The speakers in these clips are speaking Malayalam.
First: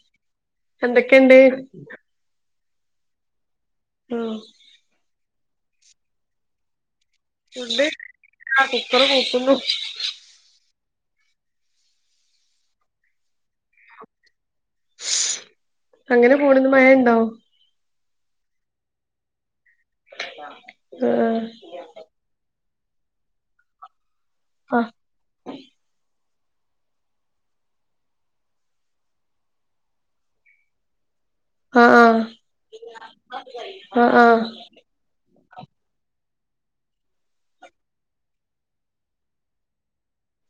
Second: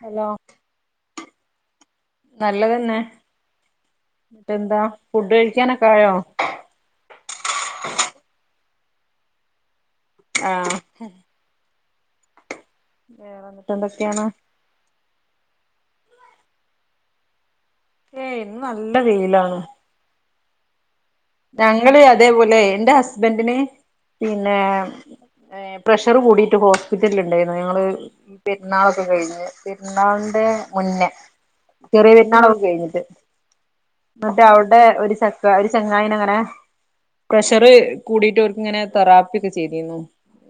ഹലോ എന്തൊക്കെയുണ്ട് നല്ലതന്നെ ആഹ് എന്നിട്ട് എന്താ ഫുഡ് കഴിക്കാനൊക്ക ആയോ ഫുഡ് ആഹ് കുക്കർ കൂക്കുന്നു ആഹ് വേറെ എന്നിട്ട് എന്തൊക്കെയാണ് [unintelligible] അങ്ങനെ പോണന്ന് മഴ ഉണ്ടോ ഏയ് ഇന്ന് നല്ല വെയിലാണ് ആഹ് ഞങ്ങള് അതേപോലെ എന്റെ ഹസ്ബൻ്റിന് പിന്നെ പ്രഷർ കൂടിട്ട് ഹോസ്പിറ്റലിൽ ഉണ്ടായിരുന്നു ഞങ്ങള് ഈ പെരുന്നാളൊക്കെ കഴിഞ്ഞ് പെരുന്നാളിന്റെ മുന്നേ ആഹ് ചെറിയ ആഹ് പേരിന്നാളും കഴിഞ്ഞിട്ട് ആഹ് എന്നട്ട് ആഹ് അവിടെ ഒരു സക്ക ഒരു ങ്ങനെ പ്രഷർ കൂടിട്ട് അവർക്ക് ഇങ്ങനെ തെറാപ്പി ഒക്കെ ചെയ്തിരുന്നു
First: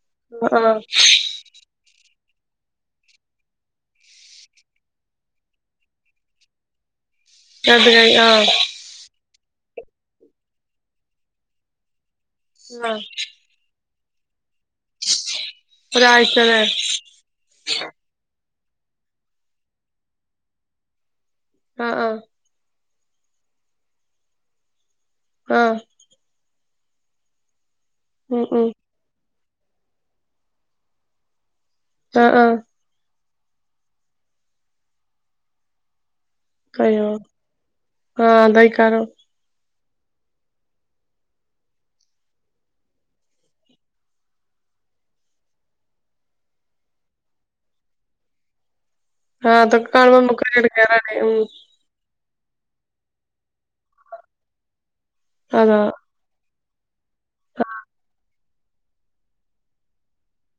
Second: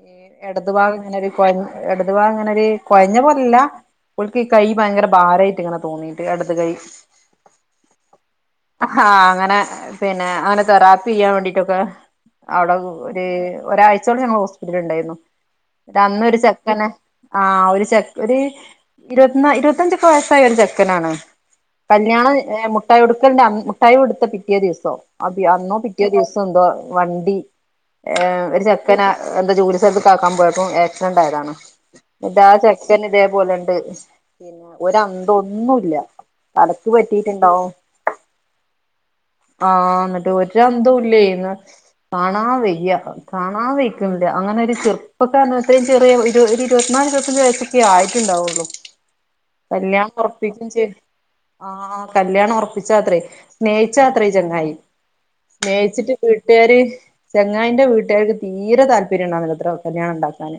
ഈ ആഹ് ഇടതു ആഹ് ഭാഗം ഇങ്ങനൊ ഒരു ഇടതു ഭാഗം ഇങ്ങനെ ഒരു കൊഴഞ്ഞ പോലല്ല ഓല്ക്ക് ഈ കൈ ഭയങ്കര ഭാരമായിട്ട്ങ്ങനെ തോന്നീയിട്ട് ഇടതു കൈ ഇടത് കൈ ആഹ് ആഹ് അങ്ങനെ പിന്നെ അങ്ങനെ തെറാപ്പി ചെയ്യാൻ വേണ്ടീട്ടൊക്കെ അവിടെ ആഹ് ഒര് ഒരാഴ്ചയോള ഞങ്ങ ഹോസ്പിറ്റല ഉണ്ടായിരുന്നു അന്ന ഒരു ഒരാഴ്ചലേ സെക്കന് ആഹ് ഒരു ഒരു ഇരുപത്തി ഇരുപത്തിഞ്ചൊക്കെ വയസ്സായ ഒരു ചെക്കനാണ് ആഹ് ആഹ് കല്യാണം മുട്ടായി കൊട്ക്കലണ്ട് മുട്ടായി കൊടുത്ത പിറ്റേ ദിവസം ആഹ് അന്നോ പി പിറ്റേ ദിവസം എന്തോ വണ്ടി ഉം ഒരു ഉം ചെക്കന എന്താ ജോലി സ്ഥലത്ത് ആക്കാൻ പോയിപ്പോ ആക്സിഡന്റ് ആയതാണ് ആഹ് ആഹ് [unintelligible] ഇതേപോലെണ്ട് പിന്നെ ഒരു അന്തം ഒന്നുംല്ല തലക്ക് അയ്യോ പറ്റിയിട്ടുണ്ടാവും ആഹ് അതായിക്കരം ആഹ് എന്നിട്ട് ഒരു അന്തവും ഇല്ലേ കാണാൻ വയ്യാ കാണാൻ വായിക്കുണ്ട് അങ്ങനെ ഒരു ചെറുപ്പക്കാരണം എത്രയും ചെറിയ ഇരുപത്തിനാല് വയസ ഒക്കെ ആയിട്ടുണ്ടാവുള്ളൂ ആഹ് അതൊക്കെ കല്യാണം കാണുമ്പോ നമുക്ക് ഒരു ഉറപ്പിക്കും ചെയ്ത് എടങ്ങേറ് ആണേ ആഹ് കല്യാണം ഉറപ്പിച്ചത്രേ സ്നേഹിച്ചാ അത്രേ ഈ ചങ്ങായി അതാ സ്നേഹിച്ചിട്ട് വീട്ടുകാര് ചെങ്ങായിൻന്റെ വീട്ടുകാർക്ക് തീരെ താല്പര്യം ഉണ്ടാവിലത്ര കല്യാണം ഉണ്ടാക്കാൻ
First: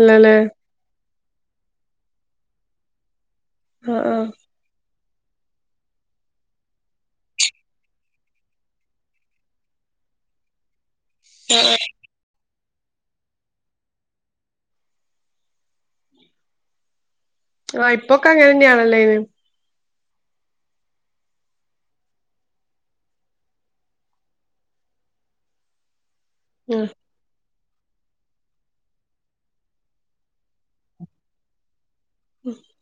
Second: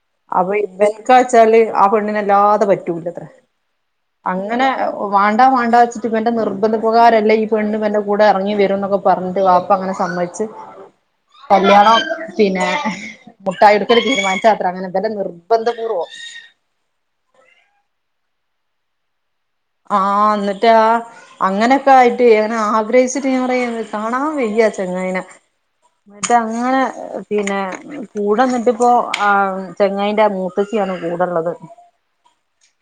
ഇല്ലലേ അപ്പൊ ഇവൻക്ക വച്ചാല് ആഹ് പെണ്ണിനല്ലാതെ പറ്റൂലത്ര ആഹ് ആഹ് അങ്ങനെ വാണ്ടാ വണ്ടാ വെച്ചിട്ട്പ്പന്റെ നിർബന്ധപകാരല്ലേ ഈ പെണ് എന്റെ കൂടെ ഇറങ്ങി വരും എന്നൊക്കെ പറഞ്ഞിട്ട് വാപ്പ ഉമ്മ അങ്ങനെ സമ്മതിച്ച് കല്യാണം പിന്നെ മുട്ടായി എടുക്കല് തീരുമാനിച്ച അത്ര അങ്ങനെ എന്തെ നിർബന്ധ പൂർവ്വം ആഹ് ഇപ്പൊക്കെ അങ്ങനെ തന്നെയാണല്ലേ ഇന്ന് ആഹ് എന്നിട്ട് ആഹ് അങ്ങനെക്കായ്റ്റെ അങ്ങനെ ആഗ്രഹിച്ചിട്ട് ഞാ പറയ കാണാ വയ്യ ആ ചെങ്ങായിനെ. മറ്റേ അങ്ങനെ. ഉം പിന്നെ കൂടെന്നിട്ടിപ്പോ ആ ചെങ്ങായിന്റെ മൂത്തച്ച്യാണ് കൂടെള്ളത്.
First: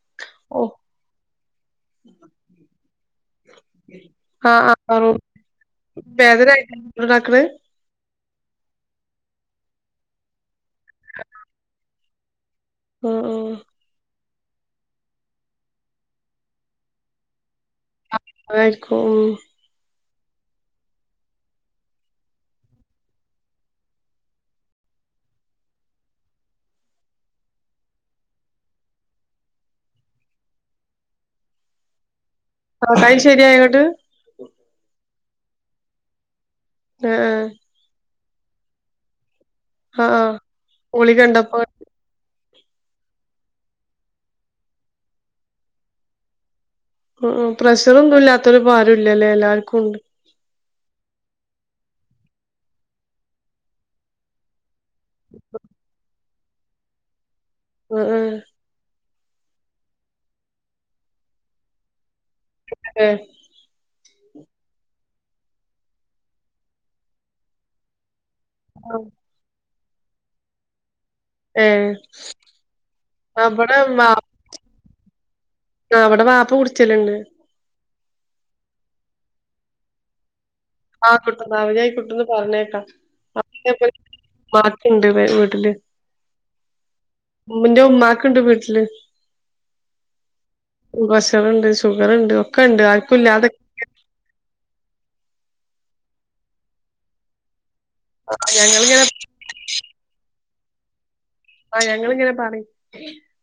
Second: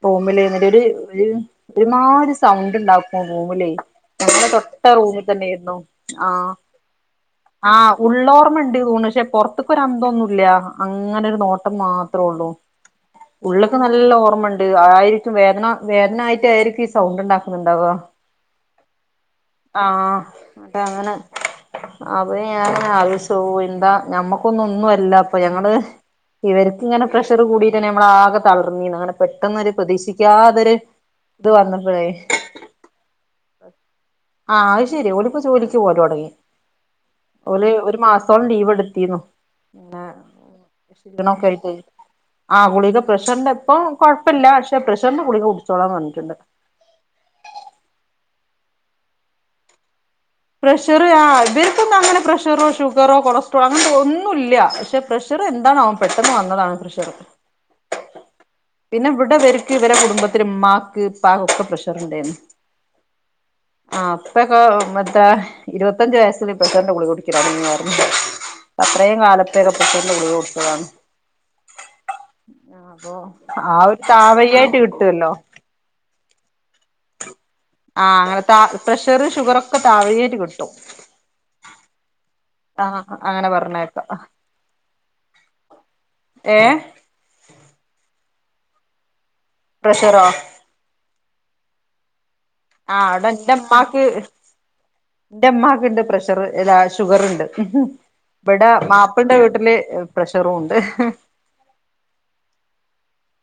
റൂമിലെ ഓഹ് ന്നട്ടര് ഒരു ഒരുമാരി സൗണ്ട്ണ്ടാക്കും റൂമിലേ. ഞങ്ങള തൊട്ട റൂമ് തന്നേര്ന്നു. വേദനായ്റ്റ് ങ്ങനെ താക്ക്ണേ. ഉള്ളോർമണ്ട് തോണ് പക്ഷെ പൊർത്ത്ക്കൊരന്തൊന്നുല്ല. അങ്ങനെരു നോട്ടം മാത്രള്ളൂ ആഹ് ആഹ് ഉള്ള്ക്ക് നല്ല ഓർമ്മ ണ്ട് അ ആയിരിക്കും വേദന വേദനായിട്ടായിരിക്കു ഈ സൗണ്ട്ണ്ടാക്കുന്നുണ്ടാവാ. അ അതായ്ര്ക്കും. ആഹ് ന്നട്ടങ്ങനെ. അപ്പ ഞാങ്ങനെ ആലോയ്ചോവും എന്താ ഞമ്മക്കൊന്നു ഒന്നു അല്ല പ്പ ഞങ്ങള്. ഇവര്ക്ക്ങ്ങനെ പ്രഷറ് കൂടീട്ടെന്നെ നമ്മളാക തളർന്നീന്ന് അങ്ങനെ. പെട്ടെന്നൊരു പ്രതീക്ഷിക്ക്യാതൊര് ത് വന്നപ്പഴേ. ത്രട്ടായ് ശര്യായൊങ്ങട്ട്. ആഹ് അയ് ശരി ഓല് പ്പൊ ജോലിക്ക് പോലൊട്ങ്ങി ആഹ് ആഹ് ഓല് ഒരു മാസ സോളം ലീവെടുത്തീന്നു ങ്ങനെ ആഹ് ആഹ് ഗുളികണ്ടപ്പോ ക്ഷീണൊക്കയ്റ്റ്. ആഹ് ഗുളിക പ്രഷർന്റെ ഇപ്പൊ കൊഴ്പ്പല്ല ക്ഷെ പ്രഷർന്റെ ഗുളിക കുടിച്ചോളാം പർഞ്ഞിട്ട്ണ്ട്. ഉം ഉം പ്രഷറൊന്നുല്ലാത്തൊല് പാരുല്ല ലേ എല്ലാവര്ക്കുണ്ട്. പ്രഷറ് ആ ഇവര്ക്കൊന്നു അങ്ങനെ പ്രഷറോ ഷുഗറോ കൊളസ്ട്രോളോ അങ്ങൻത്ത ഒന്നുല്ല. പക്ഷെ പ്രഷറ് എന്താണാവം പെട്ടെന്ന് വന്നതാണ് പ്രഷറ്. ഉം ഉം. പിന്നെ ഇവിടെ ഇവര്ക്ക് ഇവരെ കുടുംബത്തില് മ്മാക്ക് പ്പാക്കൊക്കെ പ്രഷറ് ണ്ടേര്ന്നു. എ. ആഹ് പ്പെക്കൊ മ ത്താ ഇരുപത്തഞ്ച് വയസ്സിലിപ്പ തന്നെ ഗുളിക കുടിക്ക്യല [unintelligible] പറഞ്ഞു അത്രേം കാല ത്തെക്ക പ്രെഷർന്റെ ഗുളിക കൊടുത്തതാണ്. ഏഹ് ആഹ് അപ്പോ ആ അവിടെ ഒരു താവയ്യായ്ട്ട് കിട്ട്വല്ലോ. ആഹ് വടെ വാപ്പ കുട്ച്ചല്ണ്ട്. ആഹ് അങ്ങന താ പ്രഷറ് ഷുഗറൊക്ക താവയ്യായ്റ്റ് കി ആഹ് കിട്ടും താവജ്ജായ് കിട്ടുന്ന് പറിണേക്ക ആ അങ്ങനെ മാക്കിങ്ങപ്പ പറഞ്ഞേക്കാം മാക്കിണ്ട് വീ വീട്ടില്. ഏഹ്. മ്മന്റെ ഉമ്മാക്ക്ണ്ട് വീട്ടില്. പ്രഷറോ. പ്രഷറ്ണ്ട് ഷുഗറ്ണ്ട് ഒ ആഹ് അവ്ടെ ന്റെമ്മാക്ക്. ന്റെമ്മാക്ക്ണ്ട് പ്രഷറ് എലാ ഷുഗറ്ണ്ട്. ആഹ് വെട ഞങ്ങളിങ്ങനെ മാപ്പൾന്റെ വീട്ടില് പ്രഷറൂണ്ട്. ആഹ് ഞങ്ങള്ങ്ങനെ പറിം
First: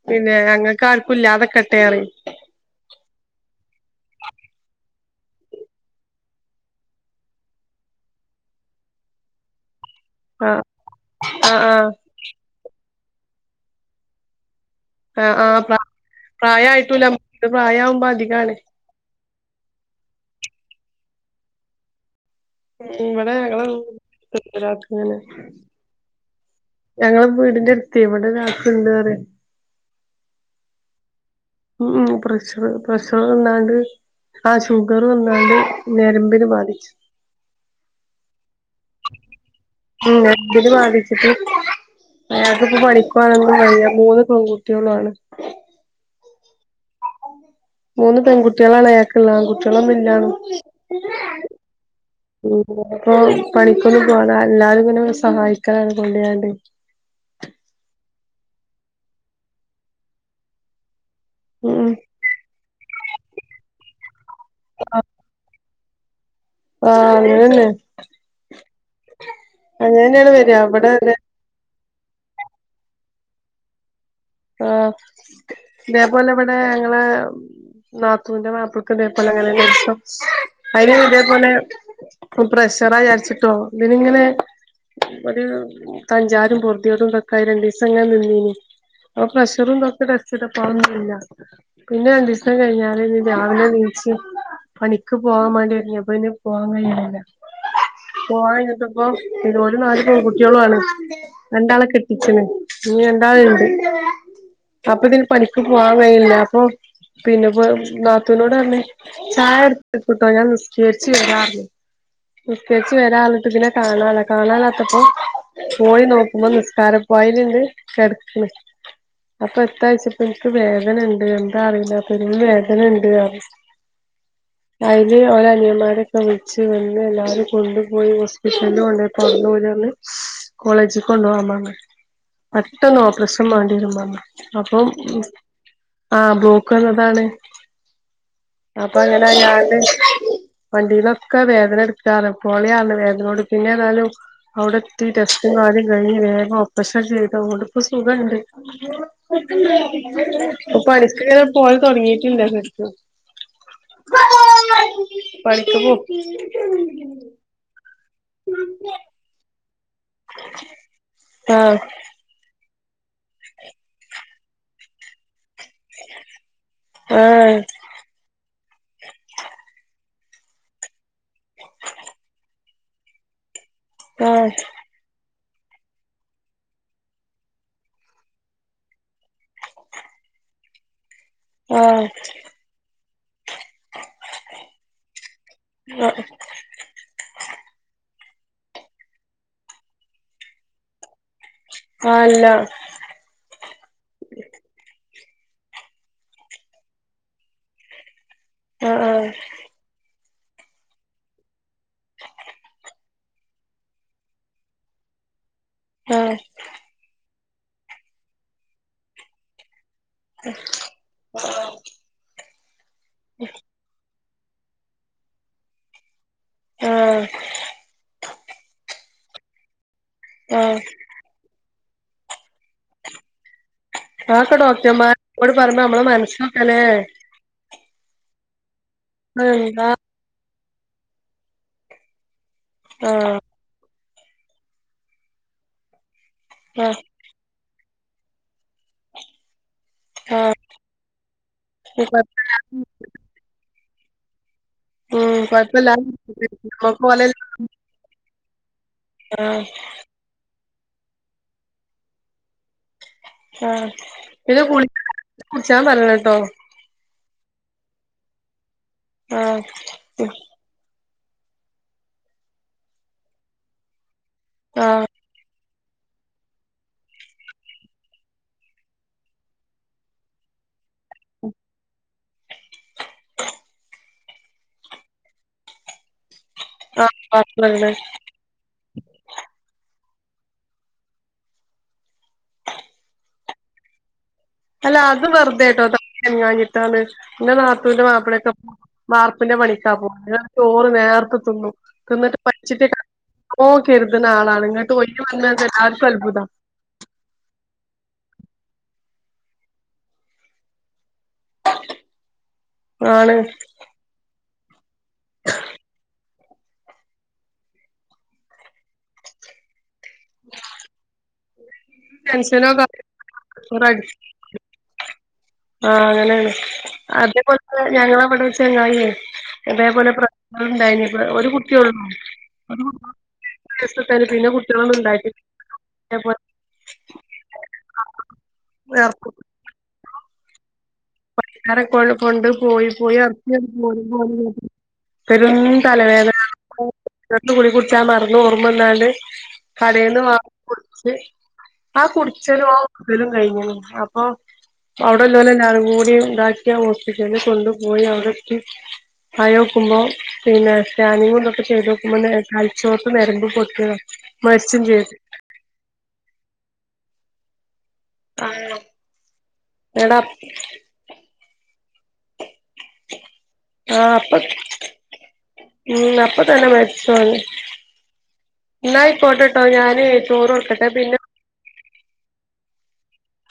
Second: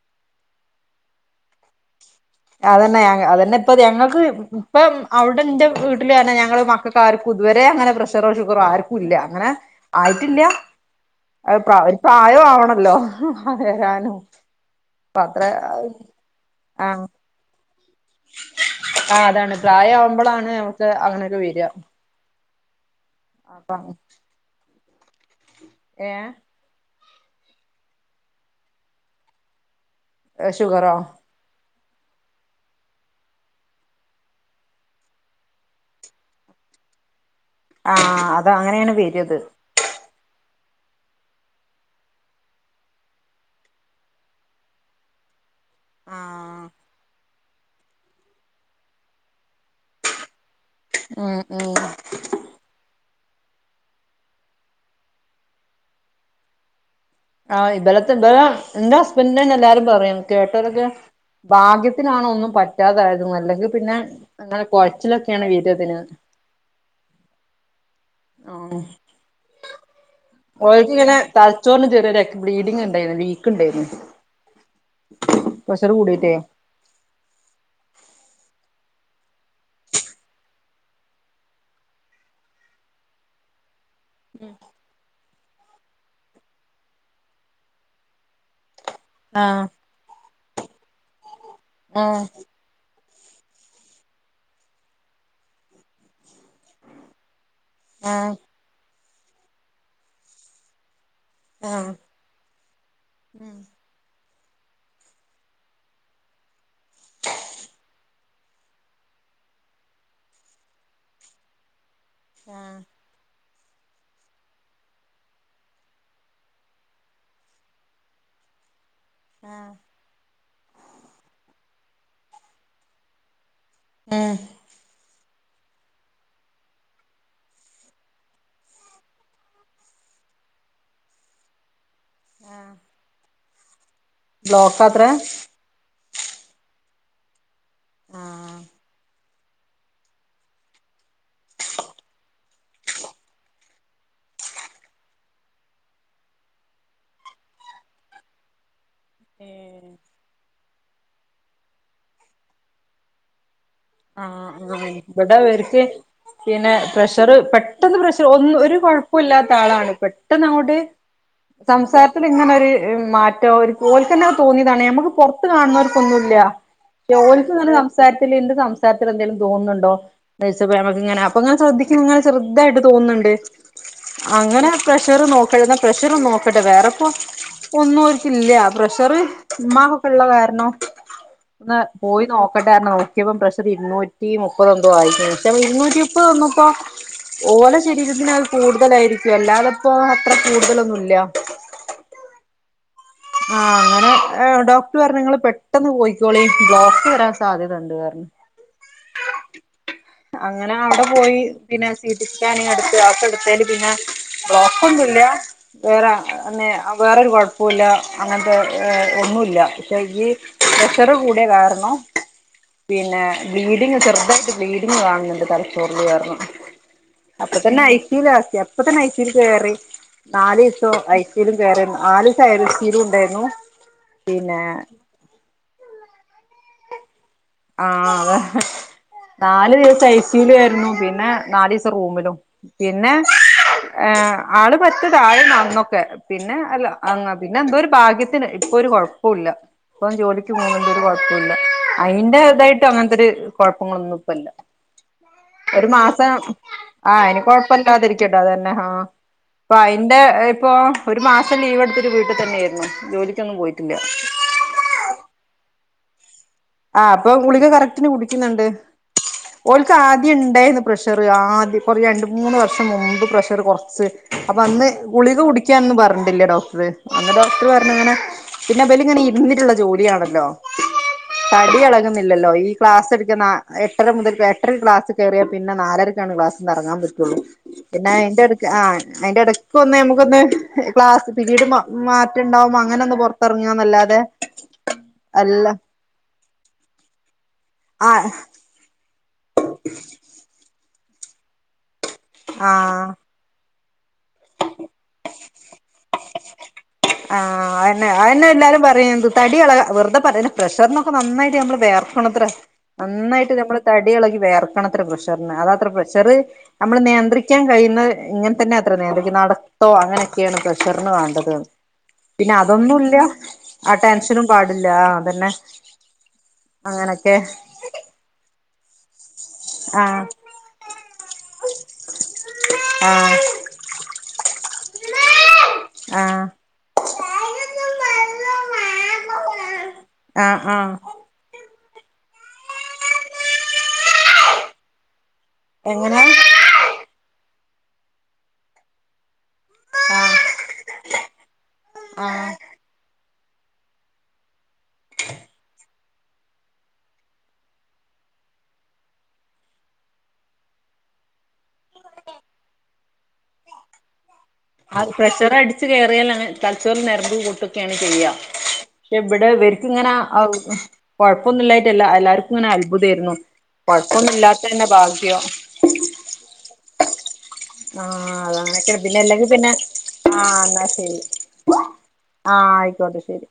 പിന്നെ ഞങ്ങക്കാര്ക്കു ഇല്ലാതക്കട്ടെ അറിം. അതന്നെ അതന്നെ പ്പത് ഞങ്ങക്ക് പ്പം അവുടെ ന്റെ വീട്ടില് തന്നെ ഞങ്ങള് മക്ക ക്കാര്ക്കു ഇതുവരെ അങ്ങനെ പ്രഷറോ ഷുഗറോ ആര്ക്കുല്ല അങ്ങനെ. ആയ്റ്റില്ല ആഹ് അഹ് ആഹ് പ്രാ ഒരു പ്രായോ ആവണല്ലോ വരാനും. അപ്പ ആഹ് അത്ര ആഹ് പ്ര ആഹ് പ്രായായിട്ടൂല്ലം ത് പ്രായാവുമ്പ അധികാണ്. ആഹ് അതാണ് പ്രായാവുമ്പളാണ് നമ്മക്ക് അങ്ങനൊക്കെ വെരാ. ഉം ഉം വടെ ഞങ്ങള് വട്ത്തരാക്ക് ങ്ങനെ. ഏഹ്. ഞങ്ങള് വീടിന്റെട്ത്തേ വടെരാൾക്ക്ണ്ട് പറയ. അ ഷുഗറോ. ഉം ഉം പ്രഷറ് പ്രഷറ്ണ്ടായണ്ട്. ആ ഷുഗറ് വന്നാണ്ട് നര്മ്പിന് ബാധിച്ച്. ആഹ് അത് അങ്ങനെയാണ് വരിത് ഉം എന്തില് ബാധിച്ചിട്ട് അയാക്ക് ഇപ്പോ പണിക്കുപോകാന്നൊന്നും വയ്യ മൂന്ന് പെൺകുട്ടികളാണ് ആഹ് മൂന്ന് പെൺകുട്ടികളാണെ അയാക്കുള്ളത് ആൺകുട്ടികളൊന്നും ഇല്ലാന്ന് ഉം ഉം ഇനീപ്പോ പണിക്കൊന്നും പോകാതെല്ലാതുംങ്ങനെ സഹായിക്കാണ് കൊണ്ടിരാണ്ട് ആഹ് ഇബലത്തെ ഇബലാ എന്റെ ഹസ്ബന്റെന്നെ അന്നെ എല്ലാരും പറയും കേട്ടോരൊക്കെ ഉം ഉം ഭാഗ്യത്തിനാണോ ഒന്നും പ- പറ്റാതായത് അല്ലെങ്കി പിന്നെ അങ്ങനെ കൊഴച്ചിലൊക്കെയാണ് വരാ ഇതിന് ആഹ അങ്ങനന്നെ അങ്ങനെ തന്നെയാണ് വ- ഓൾക്കിങ്ങനെ തലച്ചോറിന് ചെറിയൊരെക്കെ ബ്ലീഡിങ് ഒണ്ടായിരുന്ന് വീക്കൊണ്ടാരുന്ന് ആഹ ഇതേപോലെ ഇവടെ ഞങ്ങളേ നാത്തുന്റെ മാപ്പിൾക്ക് ഇതേപോലെ അങ്ങനന്നെ ദിവസോം അയിനും ഇതേപോലെ ഓഹ് പ്രഷറാ വിചാരിച്ചിട്ടോ ഇതിനിങ്ങനെ ഒരു തഞ്ചാരും പൊറുതികേടും വെക്കായി രണ്ടീവസം ഇങ്ങനെ നിന്നീനീ ആഹ് പ്രഷറും കൊറച്ച് ടെസ്റ്റിട്ടപോ അതൊന്നില്ലാ പിന്നെ ആഹ് രണ്ടിസം കഴിഞ്ഞാലല്ലേ രാവിലെ എണ്ണിച്ച് പണിക്ക് പോവാൻ മടിയി അപ്പ ഈ പോവാൻ കഴിയില്ലാ ആഹ് പോവാൻ എണീറ്റപ്പോ ഇതുപോലെ നാല് പെൺ കുട്ടികളും ആണ് രണ്ടാളെ ആഹ് കെട്ടിച്ചിണ് ഇനി ഉം രണ്ടാളിണ്ട് അപ്പൊ ഇതിന് പണിക്ക് പോവാൻ കഴിയില്ലാ അപ്പൊ പിന്നെപ്പോ നാത്തൂനോട് പറഞ്ഞ് ചായ എടുത്തേക്കിട്ടോ ഞാൻ നിസ്കരിച്ച് വരാവറഞ്ഞു ആഹ് ഇട്ടേച്ച് വെരാറഞ്ഞിട്ടിതിനെ കാണാലാ കാണാലാത്തപ്പോ പോയ് നോക്കുമ്പോ നിസ്കാര പായിലിണ്ട് കെടക്കണ് അപ്പൊ എത്താഴ്ച്ചപ്പോ എനിക്ക് വേദന ഇണ്ട് എന്താ അറിയില്ലാ അപ്പിന്നെയിന്ന് വേദന ഇണ്ട് ആഹ് അയില് ഓര അനിയമാരൊക്കെ വിളിച്ച് വന്ന് എല്ലാരും കൊണ്ടുപോയി ഹോസ്പിറ്റല് കൊണ്ടോ- പോരന്ന് അവരറഞ്ഞ് കോളേജീ കൊണ്ടോകാൻ പറഞ്ഞ് പെട്ടെന്ന് ഓപറേഷ- ഇപ്പം വേണ്ടിരും പറഞ്ഞ് അപ്പം ബ്ലോക്കാത്രേ ആഹ ബ്ലോക്കുള്ളതാണ് ആഹ് അപ്പൊ അങ്ങനാ ഞാന് വണ്ടീനൊക്കെ വേദന എടുക്കാറാ പോളിയാണ് വേദനോട് പിന്നെ എന്താലും അവിടെ എത്തി ടെസ്റ്റും കാര്യം കഴിഞ്ഞ് വേഗം ഓപ്പറേഷൻ ചെയ്തു അതൊണ്ടിപ്പോ സുഖണ്ട് ഇപ്പം ഏഹ് പണിക്ക് പോയി തൊടങ്ങിട്ടിണ്ട് ശെരിക്കും ആഹാ ഇവടെ പണിക്ക് ഇവർക്ക് പോ പിന്നെ പ്രഷറ് പെ- ട്ടെന്ന് പ്രശ്നം ഒന്നു ഒരു കുഴപ്പവില്ലാത്ത ആളാണ് പെട്ടെന്ന് അങ്ങോട്ട് ആഹ് സംസാ- രത്തിലിങ്ങനൊര് മാറ്റോ ഒരു ഓൽക്കന്നെ തോന്നീതാണെ നമ്മുക്കു പൊ- റത്ത് കാണുന്നോർക്കൊന്നൂല്യാ ഓൾക്ക് ആഹ് സംസാരത്തിലെന്ത് സംസാരം രത്തിലെന്തേലും തോന്നുന്നൊണ്ടോ എന്നോയിച്ചപ്പോ ഞാൻ പറഞ്ഞ് ഇങ്ങനെ അപ്പൊങ്ങനെ ശ്രദ്ധിക്കുന്നു ഇങ്ങനെ ചെറുതായിട്ട് തോന്ന്നിണ്ട് തോന്നുന്നുണ്ട് ആഹ് അങ്ങനെ പ്രഷർ നോക്കാരുന്നാ പ്രഷർ നോക്കട്ടെ വേറെപ്പോ ഒന്നു ഓർക്കില്ല്യാ പ്രഷറ് ഉമ്മാകൊക്കൊള്ള കാരണോ ഒന്ന് ആഹ് പോയ് നോക്കണ്ടാരുന്നോ നോക്കിയപ്പം പ്രഷ്- ഇരുന്നൂറ്റി മുപ്പതൊന്തോ ആയി ഇരുന്നൂറ്റി ആഹ് മുപ്പത് യിന്നപ്പോ ഓല ശരീരത്തിന് അത് കൂടുതലായിരിക്കും അല്ലാതിപ്പോ അത്ര കൂടുതലൊന്നൂല്ല ആഹ് അല്ലാ ആഹ് അങ്ങനെ ഡോക്ടർ പറഞ്ഞ് നിങ്ങള് പെട്ടെന്ന് പോയിക്കോളി ബ്ലോക്ക് വരാൻ സാധ്യതണ്ട് പറഞ്ഞ് ആഹ് ആഹ അങ്ങനെ അവടെ പോയ് പിന്നെ സീറ്റി സ്കാനിങ് എടുത്ത് ആക്കെടുത്തേല് പിന്നെ ബ്ലോക്കൊന്നില്ലാ വേറെ ആഹ് അന്നെ വേറെരു കൊഴപ്പോവില്ലാ അങ്ങനത്തെ ഒന്നൂല്ല്യാ പയ്യെ പ്രഷറ് കൂടിയ കാരണം പിന്നെ ബ്ലീഡിങ് ഒരു ചെറുതായിട്ട് ഇരുന്ന് കാണുനൊണ്ട് തലച്ചോറില് കാരണം ആഹ് അപ്പ തന്നെ ഐ സ്യൂലാക്കി അപ്പ തന്നെ ഐ സ്യൂല് കേറി ആഹ് നാലിസ്സോ ഐ- സീലും കേറാര്ന്നു ആലിസ അയ്സീലു ണ്ടാര്ന്നു അതൊക്കെ ഡോക്ടർമാരോട് പറിമ്പ ഞമ്മളെ മനസ്സൊക്കെ ലേ ആ അതെ നാലു എന്താ ദിവസം ഐ സ്യു ല് കെട്ന്നു പിന്നെ നാല് ദിസം റൂമിലും പിന്നെ ആഹ് ഏ ആള് പറ്റതായിര്ന്നു അന്നൊക്കെ പിന്നെ അല്ല ആഹ് അങ്ങ പിന്നെ എന്തോര് ഭാഗ്യത്തിന് ഇപ്പൊര് കൊഴപ്പുല്ല ഇപ്പം ജോലിക്ക് ആഹ് പോണ് ണ്ട് ഒരു കുഴപ്പൂല്ല [unintelligible] ചെർതായിട്ട് അങ്ങൻതൊര് കുഴപ്പങ്ങളൊന്നും ഇപ്പല്ല ഉം ഒരു കൊഴപ്പല്ല മാസം നമ്മക്ക് ആ പോലെ ഇനി കൊഴപ്പില്ലാതിരിക്കട്ടെ അതന്നെ ആ ആഹ് പ്പയ്ന്റെ ഇപ്പൊ ഒരു മാസം ലീവെട്ത്തിട്ട് വീട്ട് തന്നേര്ന്നു ജോലി ആ പിന്നെ ഗുളി കുട്ച്ചാൻ പറണം ട്ടോ ആ പ്പൊ ഗുളിക കറക്റ്റ്ന് കുടിക്ക്ന്ന്ണ്ട് ആഹ് ഓൽക്കാദ്യം ണ്ടയ്ന്ന് പ്രഷറ് ആദ്യം കൊറേ രണ്ട് മൂന്ന് വർഷം മുമ്പ് പ്രഷറ് കൊർച്ച് അപ്പ അന്ന് ആഹ് ഗളിക കുടിക്കാനൊന്നു പർഞ്ഞിട്ടില്ല ഡോക്ടർ അന്ന് ഡോക്ടർ പറഞ്ങ്ങനെ പിന്നെ വല് ങ്ങനെ ഇര്ന്നിട്ട്ള്ള ജോലിയാണല്ലോ തടി എളക്ന്നില്ലല്ലോ ഈ ക്ളാസ് ട്ക്ക എട്ടര മുതൽ എട്ടര ക്ളാസ് കേര്യ പിന്നെ നാലര ക്കാണ് ക്ളാസ്ന്നെറങ്ങാം പറ്റൊള്ളൂ ആഹ് പിന്നെ അയ്ന്റെട് ആ അയ്ന്റെ ടയ്ക്കൊന്ന് ഞമ്മക്കൊന്ന് ക്ളാസ് പിരീഡ് മ മാറ്റണ്ടാവുമ്പോ അങ്ങനെ ഒന്ന് പൊർ ത്തെർങ്ങ ന്നല്ലാതെ അല്ല അത് വെറുതെട്ടോ തട്യ ൻങ്ങാഞ്ഞിട്ടാണ് ന്റെ നാത്തൂന്റെ ആഹ് മാപ്പിളൊക്കെ വാർപ്പിന്റെ പണിക്കാ പോല് ന്ന്ട് ചോറ് നേർത്തെ തിന്നും തിന്നിട്ട് ആഹ് പൈച്ചിട്ടെയ്ക്കാരം നല്ലോം കരുത്ണാളാണ് ങ്ങട്ടു വയ്ന് വന്നത് എല്ലാർക്കും അൽഭുതം ആ അഅന്നേ അഅന്നെ എല്ലാരും പറിൺത് തടി എളക വെർതെ പറെനെ പ്രഷർനൊക്കെ നന്നായിട്ട് ഞമ്മള് വെയർക്കും ത്ര ആണ് നന്നായിട്ട് നമ്മള് തടി എളകി വെയർക്കണത്ര പ്രഷർന് അതാത്രെ പ്രഷറ് നമ്മള് നെയന്ത്രിക്കാൻ കഴിയ്ണെ ഇങ്ങൻതെന്നെത്ര നിയന്ത്രിക്ക നട് ത്തോ അങ്ങനെക്കേണ് പ്രഷർന് വാണ്ടത് ന്ന് പിന്നെ ടെൻഷനോ അതൊന്നുല്ല്യ കാര്യങ്ങളോ ആ ടെൻഷനും പാടില്ലാ അതന്നെ ആ അങ്ങനേണ് അങ്ങനൊക്കെ അതേപോൽ തെന്നെ ഞങ്ങള വടെ ഒര് ചെങ്ങായിയ് തേപോലെ ആഹ് പ്രശ്റ്ണ്ടായ്നു ഒരു കുട്ടിള്ളൂ [unintelligible] ആഹ് [unintelligible] പിന്നെ കു ട്ട്യാളൊന്നുണ്ടായിട്ട ആഹ് [unintelligible] ആഹ് ആഹ് പൈക്കാര കൊ കൊണ്ട് പോയി പോയി ർക്ക്യണ്ട് പോരുമ്പോ പെരും എങ്ങനെ തലവേദന പ്രസർന്റെ ഗുളികുട്ച്ചാ മർന്ന് ഓർമ്മന്നാണ്ട് കടേന്ന് വ ആഹ് കുട്ച്ച് ആ ആഹ് കുട്ചെലു കലും കഴിഞ്ണ് അപ്പൊ അവിടെല്ലോലെല്ലാരും കൂട് ണ്ടാക്യ ഹോസ്പിറ്റല് കൊണ്ട്പോയി അവിടെത്തി യോക്കുമ്പോ പിന്നെ സ്കാനിങ്ങു തൊക്കെ ചെയ്തോക്കുമ്പോ തലചോർതെ നരമ്പ് പൊട്ടിത അത് ഫ്രഷർ അട്ച്ച് കേറിയാലാണ് തലചോർന്റെ നെര്മ്പ് പൊട്ടും കേമിൽ ചെയ്യ ച്ചെ ബ്ടെ വര്ക്ക്ങ്ങനെ എടാ അവ് ഉം കൊഴ്പ്പൊന്നുല്ലായ്റ്റല്ല എല്ലാര്ക്കും ങ്ങനെ അൽബുതേര്ന്നു. ആ അപ്പ കൊഴ്പ്പൊന്നുംല്ലാത്തെന്നെ ഭാഗ്യം. ഉം അപ്പ തന്നെ മരിച്ചു ഓന് ആ അതങ്ങനെക്കെ ന്നാ പിന്നെ ല്ലെങ്കി ആയിക്കോട്ടെട്ടോ പിന്നെ ഞാന് ആ ചോറ് ന്നാ കൊടുക്കട്ടെ പിന്നെ ശരി. ആ അയ്കോട്ടെ ശരി.